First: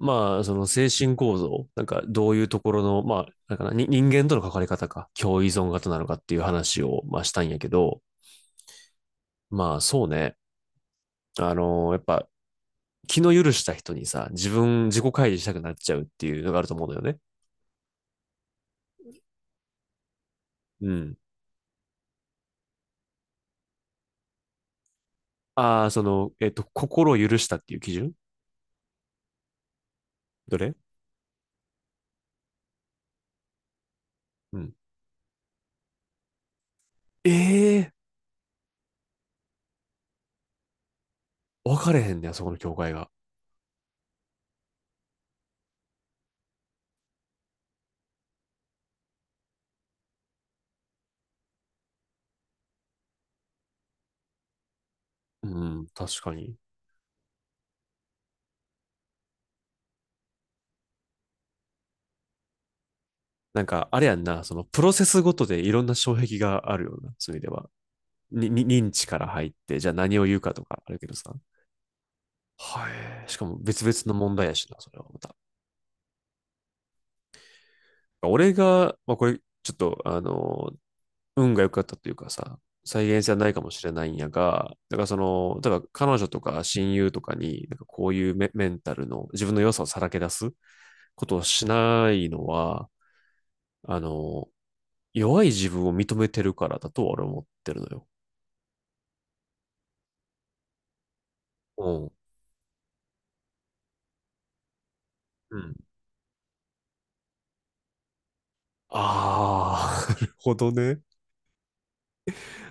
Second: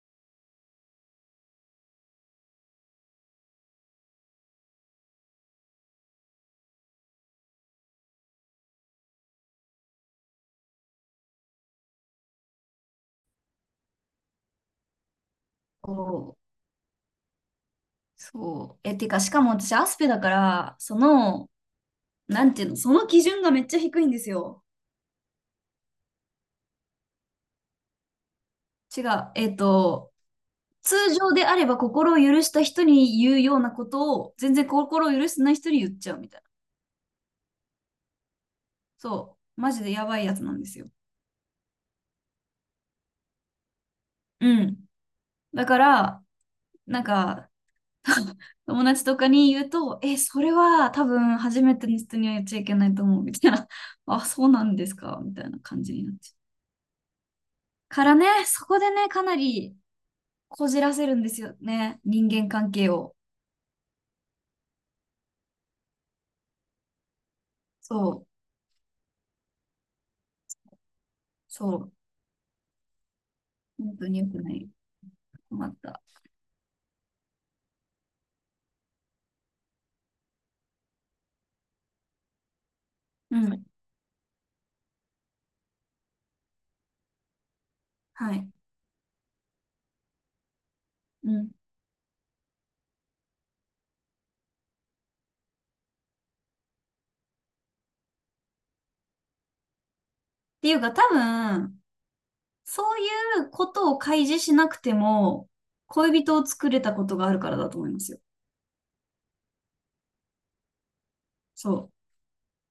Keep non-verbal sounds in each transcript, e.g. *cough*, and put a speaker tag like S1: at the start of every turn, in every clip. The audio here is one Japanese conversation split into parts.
S1: まあ、その精神構造、なんかどういうところの、まあ、なんかな、に人間との関わり方か、共依存型なのかっていう話を、まあ、したんやけど、まあ、そうね。やっぱ、気の許した人にさ、自分、自己開示したくなっちゃうって
S2: そう。
S1: いうのがあると思うのよね。
S2: そうえ、てか、しかも私、アスペだから、
S1: う
S2: そ
S1: ん。
S2: の、なんていうの、その基準がめっちゃ低いんですよ。
S1: ああ、その、心を許したっていう基準。
S2: 違う。えっと、
S1: どれ
S2: 通常であれば心を許した人に言うようなことを、全
S1: う
S2: 然
S1: ん。
S2: 心を許してない人に言っちゃうみたいな。
S1: ええー
S2: そう。マジでやばいやつなんですよ。
S1: 分かれへんねや、そこの境界が。
S2: うん。だから、なんか、友達とかに言うと、え、それは多分初めての人には言っちゃいけないと思う、みたいな。*laughs* あ、そうなんですか、みた
S1: う
S2: いな感
S1: ん、
S2: じになっ
S1: 確
S2: ち
S1: か
S2: ゃう。
S1: に。
S2: からね、そこでね、かなり、こじらせるんですよね。人間関係を。
S1: なんか、あれやんな、その、プロセスごとでいろんな障壁があるような、そういう意味では。
S2: そう。
S1: に認知から入って、じゃあ何を言うかとかあるけどさ。
S2: そう。
S1: はい。しかも別々
S2: 本当
S1: の
S2: に良
S1: 問
S2: く
S1: 題
S2: な
S1: や
S2: い。
S1: しな、それはまた。
S2: 困った。
S1: 俺が、まあこれ、ちょっと、運が良かったというかさ、再現性は
S2: う
S1: ないか
S2: ん。
S1: もしれないんやが、だからその、例えば彼女とか親友とかに、なんかこういう
S2: はい。
S1: メンタルの自分の良さをさらけ出すこ
S2: う
S1: とを
S2: ん。っ
S1: しないのは、あの、弱い自分を認めてるからだと俺は思ってるのよ。
S2: ていうか、多分、
S1: うん。
S2: そういうことを開示しなくても、
S1: うん。
S2: 恋人を作れたことがあるからだと思いますよ。
S1: ああ、*laughs* なるほどね。
S2: そう。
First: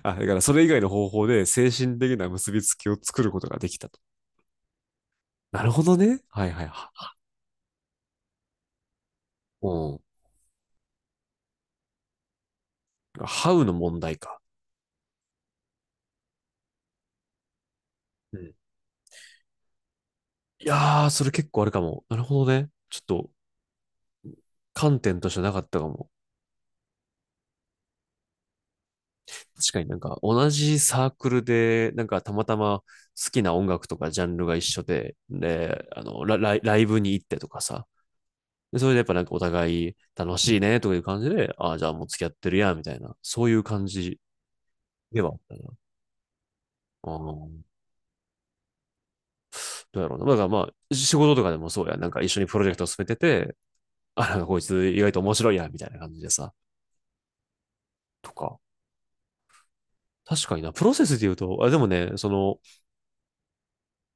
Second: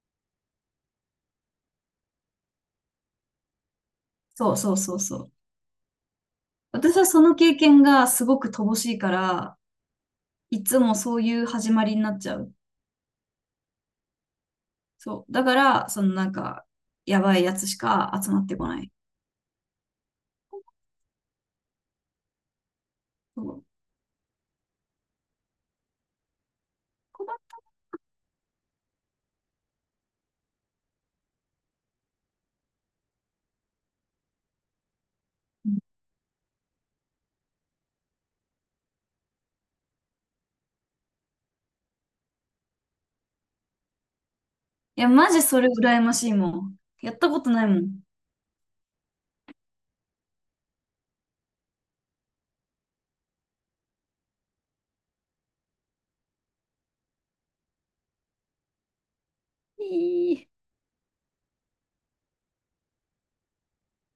S1: あ、だからそれ以外の方法で精神的な結びつきを作ることができたと。
S2: そうそうそうそう。
S1: なるほどね。はいはいは。
S2: 私はその経験がすごく乏しいから、
S1: うん。
S2: いつもそういう始まりになっちゃう。
S1: ハウの問題か。
S2: そう。だから、やばいやつしか集
S1: う
S2: ま
S1: ん。
S2: っ
S1: い
S2: てこない。
S1: やー、それ結構あるかも。なるほどね。ちょっと
S2: そう。
S1: 観点としてなかったかも。
S2: 困っ
S1: 確かになんか同じサークルで、なんかたまたま好きな音楽とかジャンルが一緒で、
S2: た。
S1: で、あの、ライブに行ってとかさ。で、それでやっぱなんかお互い楽しいねとかいう感じで、ああ、じゃあもう付き合ってるや、みたいな、そういう感じ
S2: いや、
S1: で
S2: マ
S1: はあっ
S2: ジ
S1: た
S2: そ
S1: な。
S2: れ羨ましいもん。
S1: あ
S2: やったことない
S1: ー
S2: もん。
S1: どうやろうな。だからまあ、仕事とかでもそうや。なんか一緒にプロジェクトを進めてて、あ、なんかこいつ意外と面白いや、みたいな感じでさ、とか。
S2: い
S1: 確
S2: い。
S1: かにな、プロセスで言うと、あ、でもね、その、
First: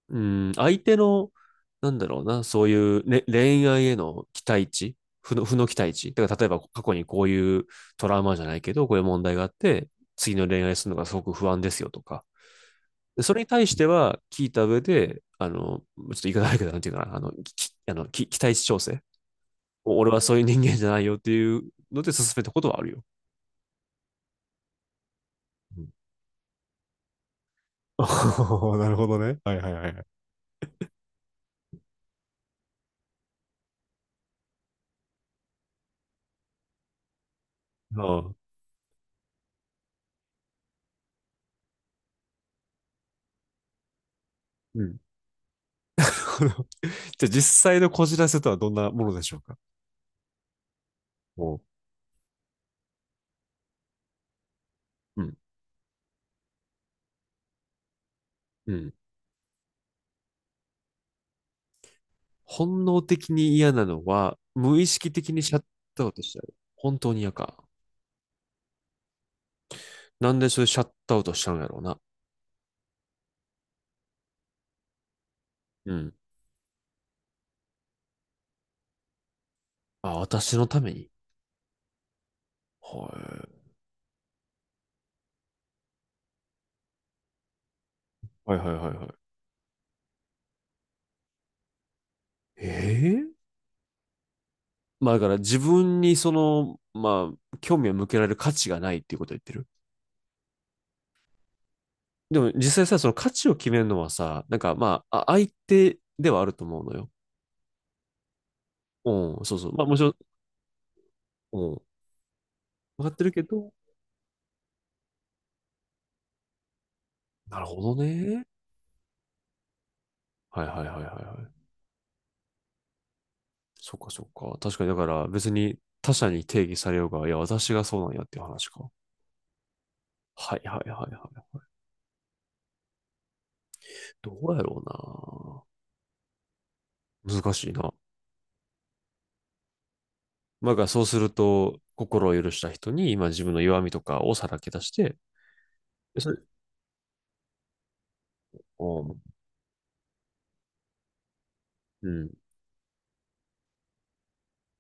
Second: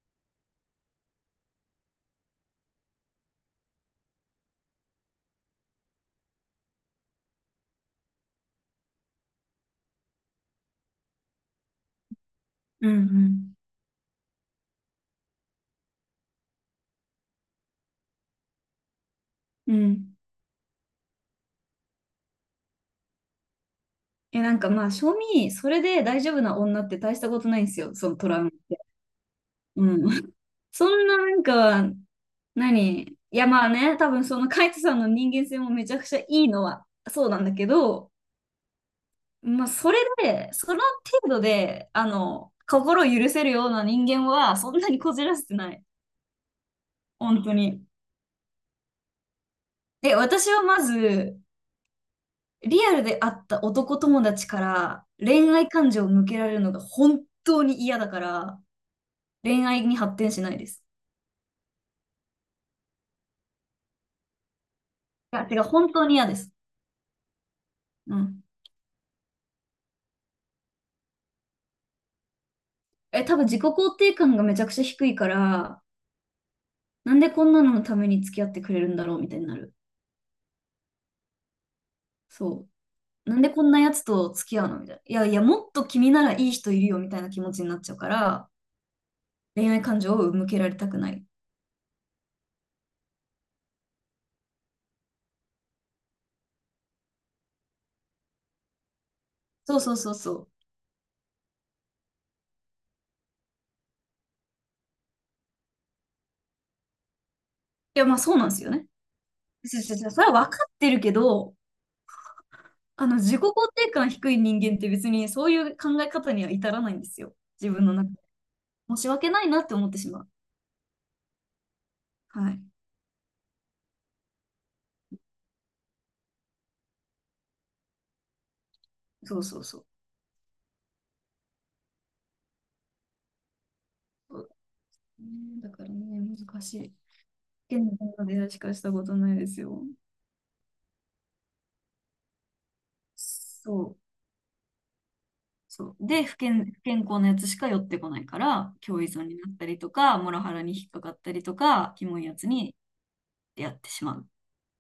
S1: うん、相手の、なんだろうな、そういう、ね、恋愛への期待値。負の期待値。だから例えば過去にこういうトラウマじゃないけど、こういう問題があって、次の恋愛するのがすごく不安ですよとか。
S2: う
S1: それに
S2: ん
S1: 対しては聞いた上で、あの、ちょっと言い方悪いけど、なんていうかな、あの、きあのき期待値調整。
S2: うん。う
S1: 俺
S2: ん。
S1: はそういう人間じゃないよっていうので進めたことはあるよ。
S2: え、正味、そ
S1: う
S2: れ
S1: ん。
S2: で大丈夫な女って大したことないんですよ、そのトラウマっ
S1: *laughs*
S2: て。
S1: なるほどね。はいはいは
S2: う
S1: いはい。
S2: ん。*laughs* そんななんか、何いやまあね、多分そのカイトさんの人間性もめちゃくちゃいいのはそうなんだけど、
S1: ああ、
S2: まあそれで、その程度で、心を許せるような人間はそん
S1: う
S2: な
S1: ん。
S2: にこじらせてない。
S1: *laughs* じゃあ実
S2: 本当
S1: 際
S2: に。
S1: のこじらせとはどんなものでしょうか。
S2: え、私はまず、
S1: も
S2: リアルで会った男友達から
S1: うん。
S2: 恋愛感情を向けられるのが本当に嫌だから、
S1: うん。
S2: 恋愛に発展しないです。
S1: 本能的に嫌なのは、無意識的
S2: い
S1: に
S2: や、
S1: シ
S2: て
S1: ャ
S2: か
S1: ッ
S2: 本
S1: ト
S2: 当
S1: アウ
S2: に
S1: ト
S2: 嫌
S1: し
S2: で
S1: ちゃ
S2: す。
S1: う。本当に嫌か。
S2: うん。
S1: なんでそれシャットアウトしちゃうんやろうな。
S2: え、多分自己肯定感がめちゃくちゃ低いから、
S1: うん。
S2: なんでこんなののために付き合ってくれるんだろうみたいになる。
S1: あ、私のために。
S2: そう。なんで
S1: は
S2: こんなやつと付き合うのみたいな。いやいや、もっと君ならいい人いるよみたいな気持ちになっちゃうか
S1: い。
S2: ら、
S1: はいはいはいはい。
S2: 恋愛感情を向けられたくない。
S1: ええー、まあだから自分にその、まあ、興味を向けられる価値がないっていうことを言ってる。
S2: そうそうそうそう。
S1: でも実際さ、その価値を決めるのはさ、なんかまあ、相手ではあると思うのよ。
S2: いや、まあそうなんですよね。
S1: うん、そうそう。
S2: そ
S1: まあ
S2: そ
S1: もち
S2: そ
S1: ろん、
S2: それは分かってるけど、
S1: うん、分かってる
S2: 自
S1: け
S2: 己肯
S1: ど、
S2: 定感低い人間って別にそういう考え方には至らないんですよ。
S1: なる
S2: 自分の
S1: ほど
S2: 中で。
S1: ね。
S2: 申し訳ないなって思ってしまう。
S1: はいはいはいはいはい。
S2: はい。
S1: そっかそっか。確かに、だから別に他者に定義されようが、いや、私がそうなんやっていう話か。
S2: そうそうそう。
S1: はいはいはいはい。ど
S2: そ
S1: うやろ
S2: うんだからね、難しい。
S1: うな。難
S2: 不
S1: しい
S2: 健
S1: な。
S2: 康な出会いしかしたことないですよ。
S1: まあ、だからそうすると、心を許した人に今自分の
S2: そ
S1: 弱み
S2: う。
S1: とかをさらけ出して、
S2: そう。
S1: で
S2: で、
S1: それ、
S2: 不健康なやつしか寄ってこないから、
S1: う
S2: 共依
S1: ん、
S2: 存になったりとか、モラハラに引っかかったりとか、キ
S1: う
S2: モい
S1: ん、
S2: やつに出会ってしまう。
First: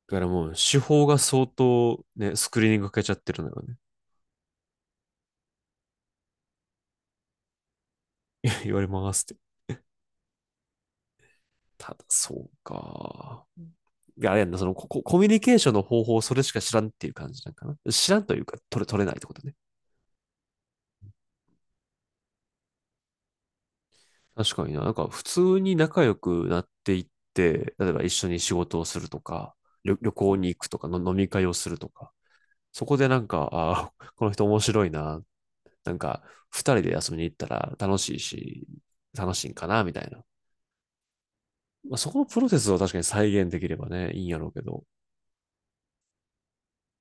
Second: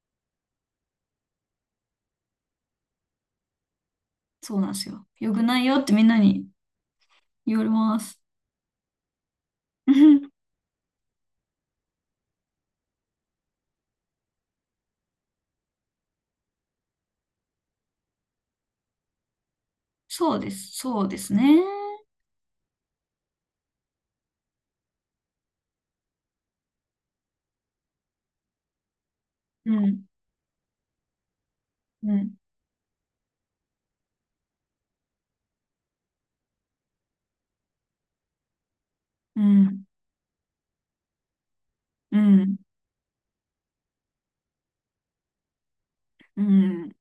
S1: だからもう手法が相当ね、スクリーニングかけちゃってるのよね。
S2: そうなんですよ。よくないよってみんなに言われます。
S1: *laughs* 言われますって。
S2: *laughs*
S1: ただ、そうか。いや、あれやんな、そのコミュニケーションの方法をそれしか知らんっていう感じなんかな。知らんというか、取れないってことね。
S2: そうです。そうですね。
S1: 確かにな。なんか、普通に仲良くなっていって、例えば一緒に仕事をするとか、
S2: う
S1: 旅、
S2: ん。
S1: 旅行に行くとかの、飲み会をするとか、
S2: うん、
S1: そこでなんか、ああ、*laughs* この人面白いな。なんか、二人で遊びに行ったら楽しいし、楽
S2: う
S1: しいんかな、
S2: ん、
S1: みたいな。まあ、そ
S2: う
S1: このプロ
S2: ん、
S1: セスを確かに再現できればね、いいんやろうけど、
S2: うん、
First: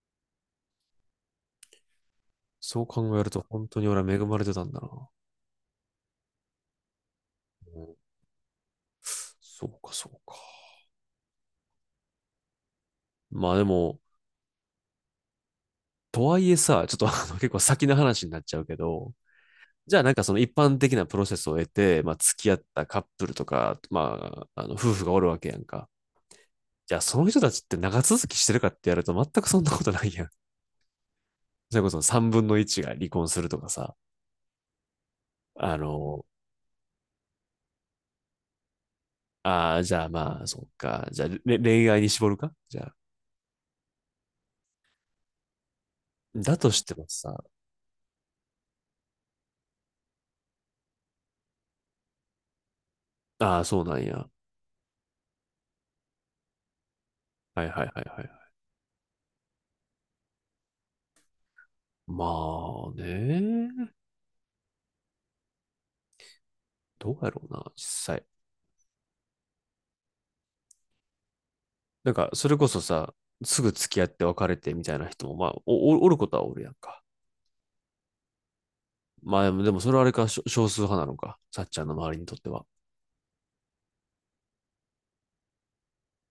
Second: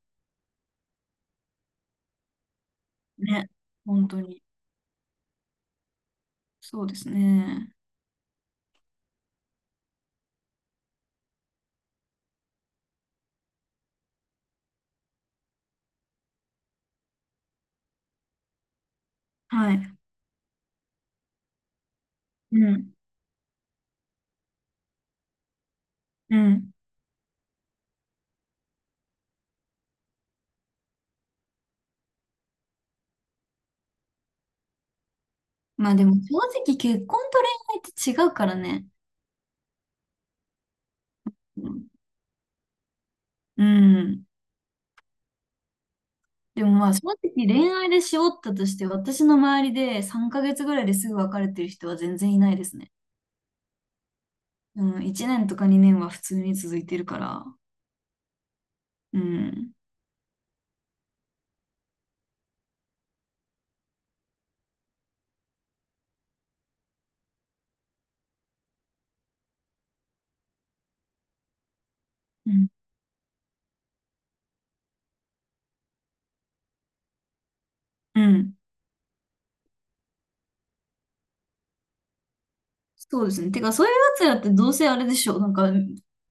S1: そう考えると
S2: ね、
S1: 本当に俺
S2: 本
S1: は恵
S2: 当
S1: ま
S2: に、
S1: れてたんだな。
S2: そうですね。
S1: うん、そうか、そうか。まあでも、とはいえさ、ちょっと結構先の話になっちゃうけど、
S2: は
S1: じ
S2: い、
S1: ゃあなんかその一般的なプロセスを得て、まあ付き合っ
S2: う
S1: た
S2: ん、
S1: カップルとか、まあ、あの夫婦がおるわけやんか。
S2: うん。
S1: じゃあその人たちって長続きしてるかってやると全くそんなことないやん。それこそ3分の1が離婚するとかさ、あ
S2: まあでも、
S1: の、
S2: 正直結婚と恋愛って違うからね。
S1: ああ、じゃあまあ、そっか。じゃあ、
S2: うん、
S1: 恋愛に絞るかじゃあ、
S2: うん。
S1: だ
S2: で
S1: と
S2: も
S1: し
S2: ま
S1: て
S2: あ、正
S1: もさ、
S2: 直恋愛でしおったとして、私の周りで3ヶ月ぐらいですぐ別れてる人は全然いないですね。
S1: ああ、そうなんや。
S2: うん、1年とか2年は普通に続いてるから。
S1: はいはいはいはい。
S2: うん、
S1: まあね、どうやろうな、実際。なんか、そ
S2: う
S1: れこ
S2: ん、
S1: そさ、すぐ付き合って別れてみたいな人も、まあ、おおることはおるやんか。
S2: うん。
S1: まあ、でもそれはあれか、少数派なのか。さっちゃんの周りにとっては。
S2: そうですね。てか、そういうやつらってどうせあれでしょう。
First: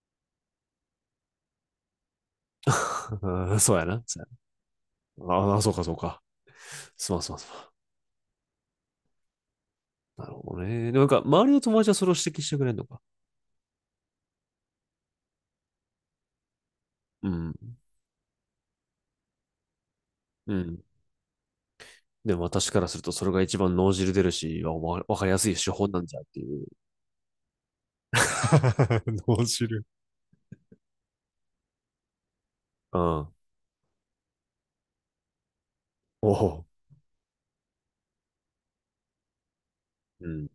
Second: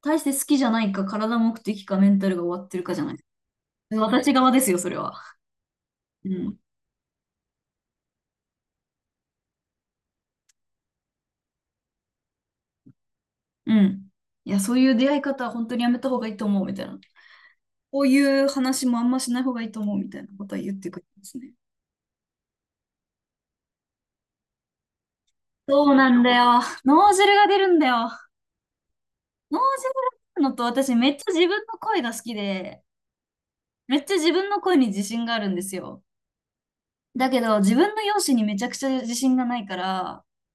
S2: 大して好きじゃないか、体目的か、メンタルが終わってるかじゃない。
S1: *laughs* うん、そうやな。そう
S2: 私側ですよ、それは。
S1: やな、ああ、そうかそうか。
S2: うん。
S1: すまんすまんすまん。なるほどね。でもなんか、周りの友達はそれを指摘してくれんのか。
S2: うん。いや、そういう出会い方は本当にやめた方がいいと思う、みたいな。
S1: うん。
S2: こういう話もあんましない方がいいと思う、みたいなこ
S1: う
S2: とは言っ
S1: ん。
S2: てくるんですね。
S1: でも私からすると、それが一番脳汁出るし、わかりやすい手
S2: そ
S1: 法
S2: う
S1: なん
S2: な
S1: じゃ
S2: ん
S1: っ
S2: だ
S1: てい
S2: よ。
S1: う。
S2: 脳汁が出るんだよ。
S1: *laughs* 脳
S2: 脳汁
S1: 汁。
S2: が出るのと、私めっちゃ自分の声が好きで、
S1: うん。
S2: めっちゃ自分の声に自信があるんですよ。
S1: おお、
S2: だけど、自分の容姿にめちゃくちゃ自信がないから、
S1: うん。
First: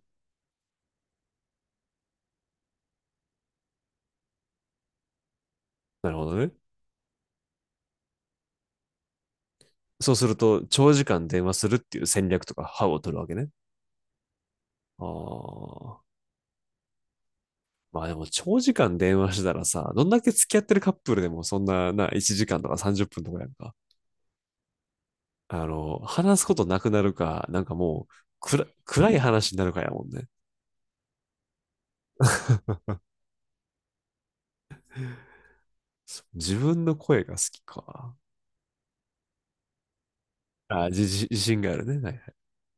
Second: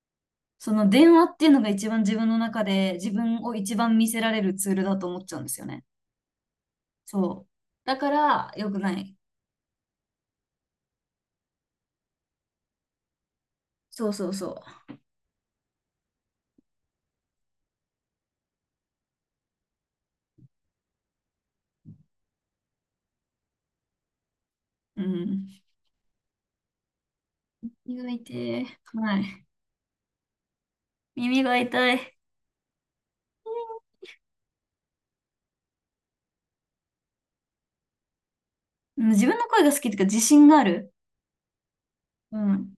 S2: その電話っていうのが一番自分の中で自分を一番見せられるツールだと思っちゃうんですよね。
S1: なるほどね。
S2: そう。だから良くない。
S1: そうすると、長時間電話するっていう戦略とか、歯を取るわけね。
S2: そうそうそ
S1: ああ。まあでも、長時間電話してたらさ、どんだけ付き合ってるカップルでも、そんな、1時間とか30分とかやんか。
S2: う。うん。
S1: あの、話すことなくなるか、なんか
S2: 耳
S1: も
S2: が
S1: う、
S2: 痛い。
S1: 暗い
S2: はい。
S1: 話になるかやもんね。
S2: 耳が痛い。
S1: 自分の声が好きか。
S2: うん、自分の声が好きっていうか自信があ
S1: あ、
S2: る。
S1: 自信があるね。はいはい。
S2: うん。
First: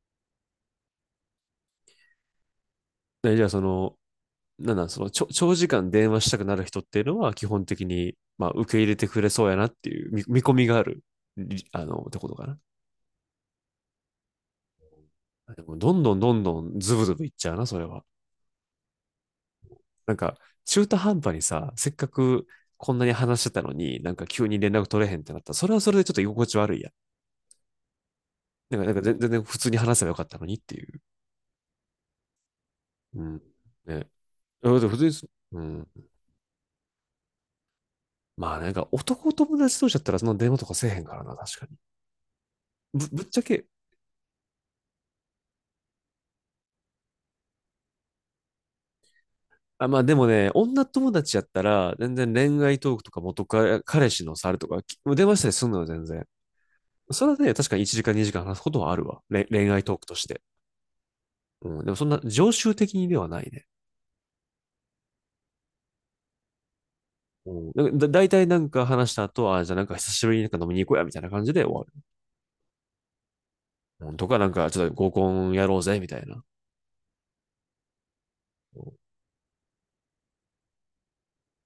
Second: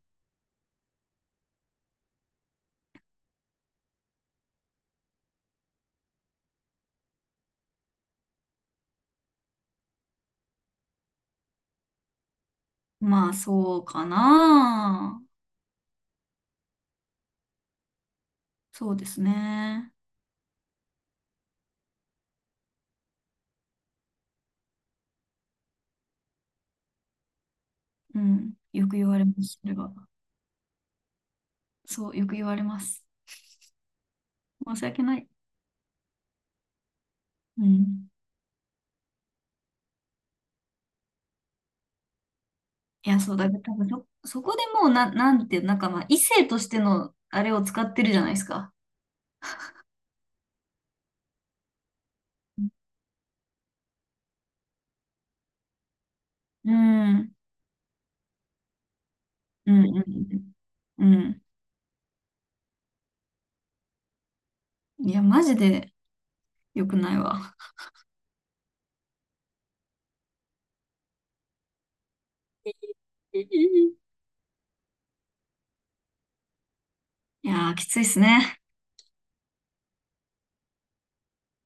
S1: じゃあ、その、なんなん、その、長時間電話したくなる人っていうのは、基本的に、まあ、受け入れてくれそうやなっていう見込みがある、ってことかな。
S2: まあそうかな。
S1: でも、どんどんどんどんズブズブいっちゃうな、それは。
S2: そうですね。
S1: なんか、中途半端にさ、せっかくこんなに話してたのに、なんか急に連絡取れへんってなったら、それはそれでちょっと居心地悪いや
S2: うん。
S1: なんか、
S2: よ
S1: なん
S2: く
S1: か
S2: 言わ
S1: 全
S2: れ
S1: 全
S2: ま
S1: 然普
S2: す。そ
S1: 通
S2: れ
S1: に
S2: は。
S1: 話せばよかったのにっていう。
S2: そう、よく言われます。
S1: うん。ね。
S2: 申し
S1: 普
S2: 訳
S1: 通
S2: ない。
S1: に。うん。
S2: うん。
S1: まあ、なんか男友達同士だったらその電話とかせえへんからな、確かに。ぶ、
S2: いや、
S1: ぶっ
S2: そ
S1: ち
S2: う
S1: ゃ
S2: だ、
S1: け、
S2: 多分そ、そこでもうな、なんていう、なんかまあ、異性としてのあれを使ってるじゃないですか。
S1: あ、まあでもね、女友達やったら、全然恋愛トークとか元カ彼氏のさるとか、電話したりするのよ、全然。
S2: うん、う
S1: そ
S2: ん、
S1: れはね、確かに1時間2時間話すことはあるわ。恋
S2: う
S1: 愛トークとして。
S2: ん、うん。うん、
S1: うん。でもそんな常習的にではないね。
S2: いや、マジで良くないわ。
S1: うん。だいたいなんか話した後は、じゃあなんか久しぶりになんか飲みに行こうや、みたいな感じで終わる。
S2: *laughs* い
S1: うん、とかなんかちょっと合コンやろうぜ、みたいな。
S2: やー、きついっすね。
S1: うん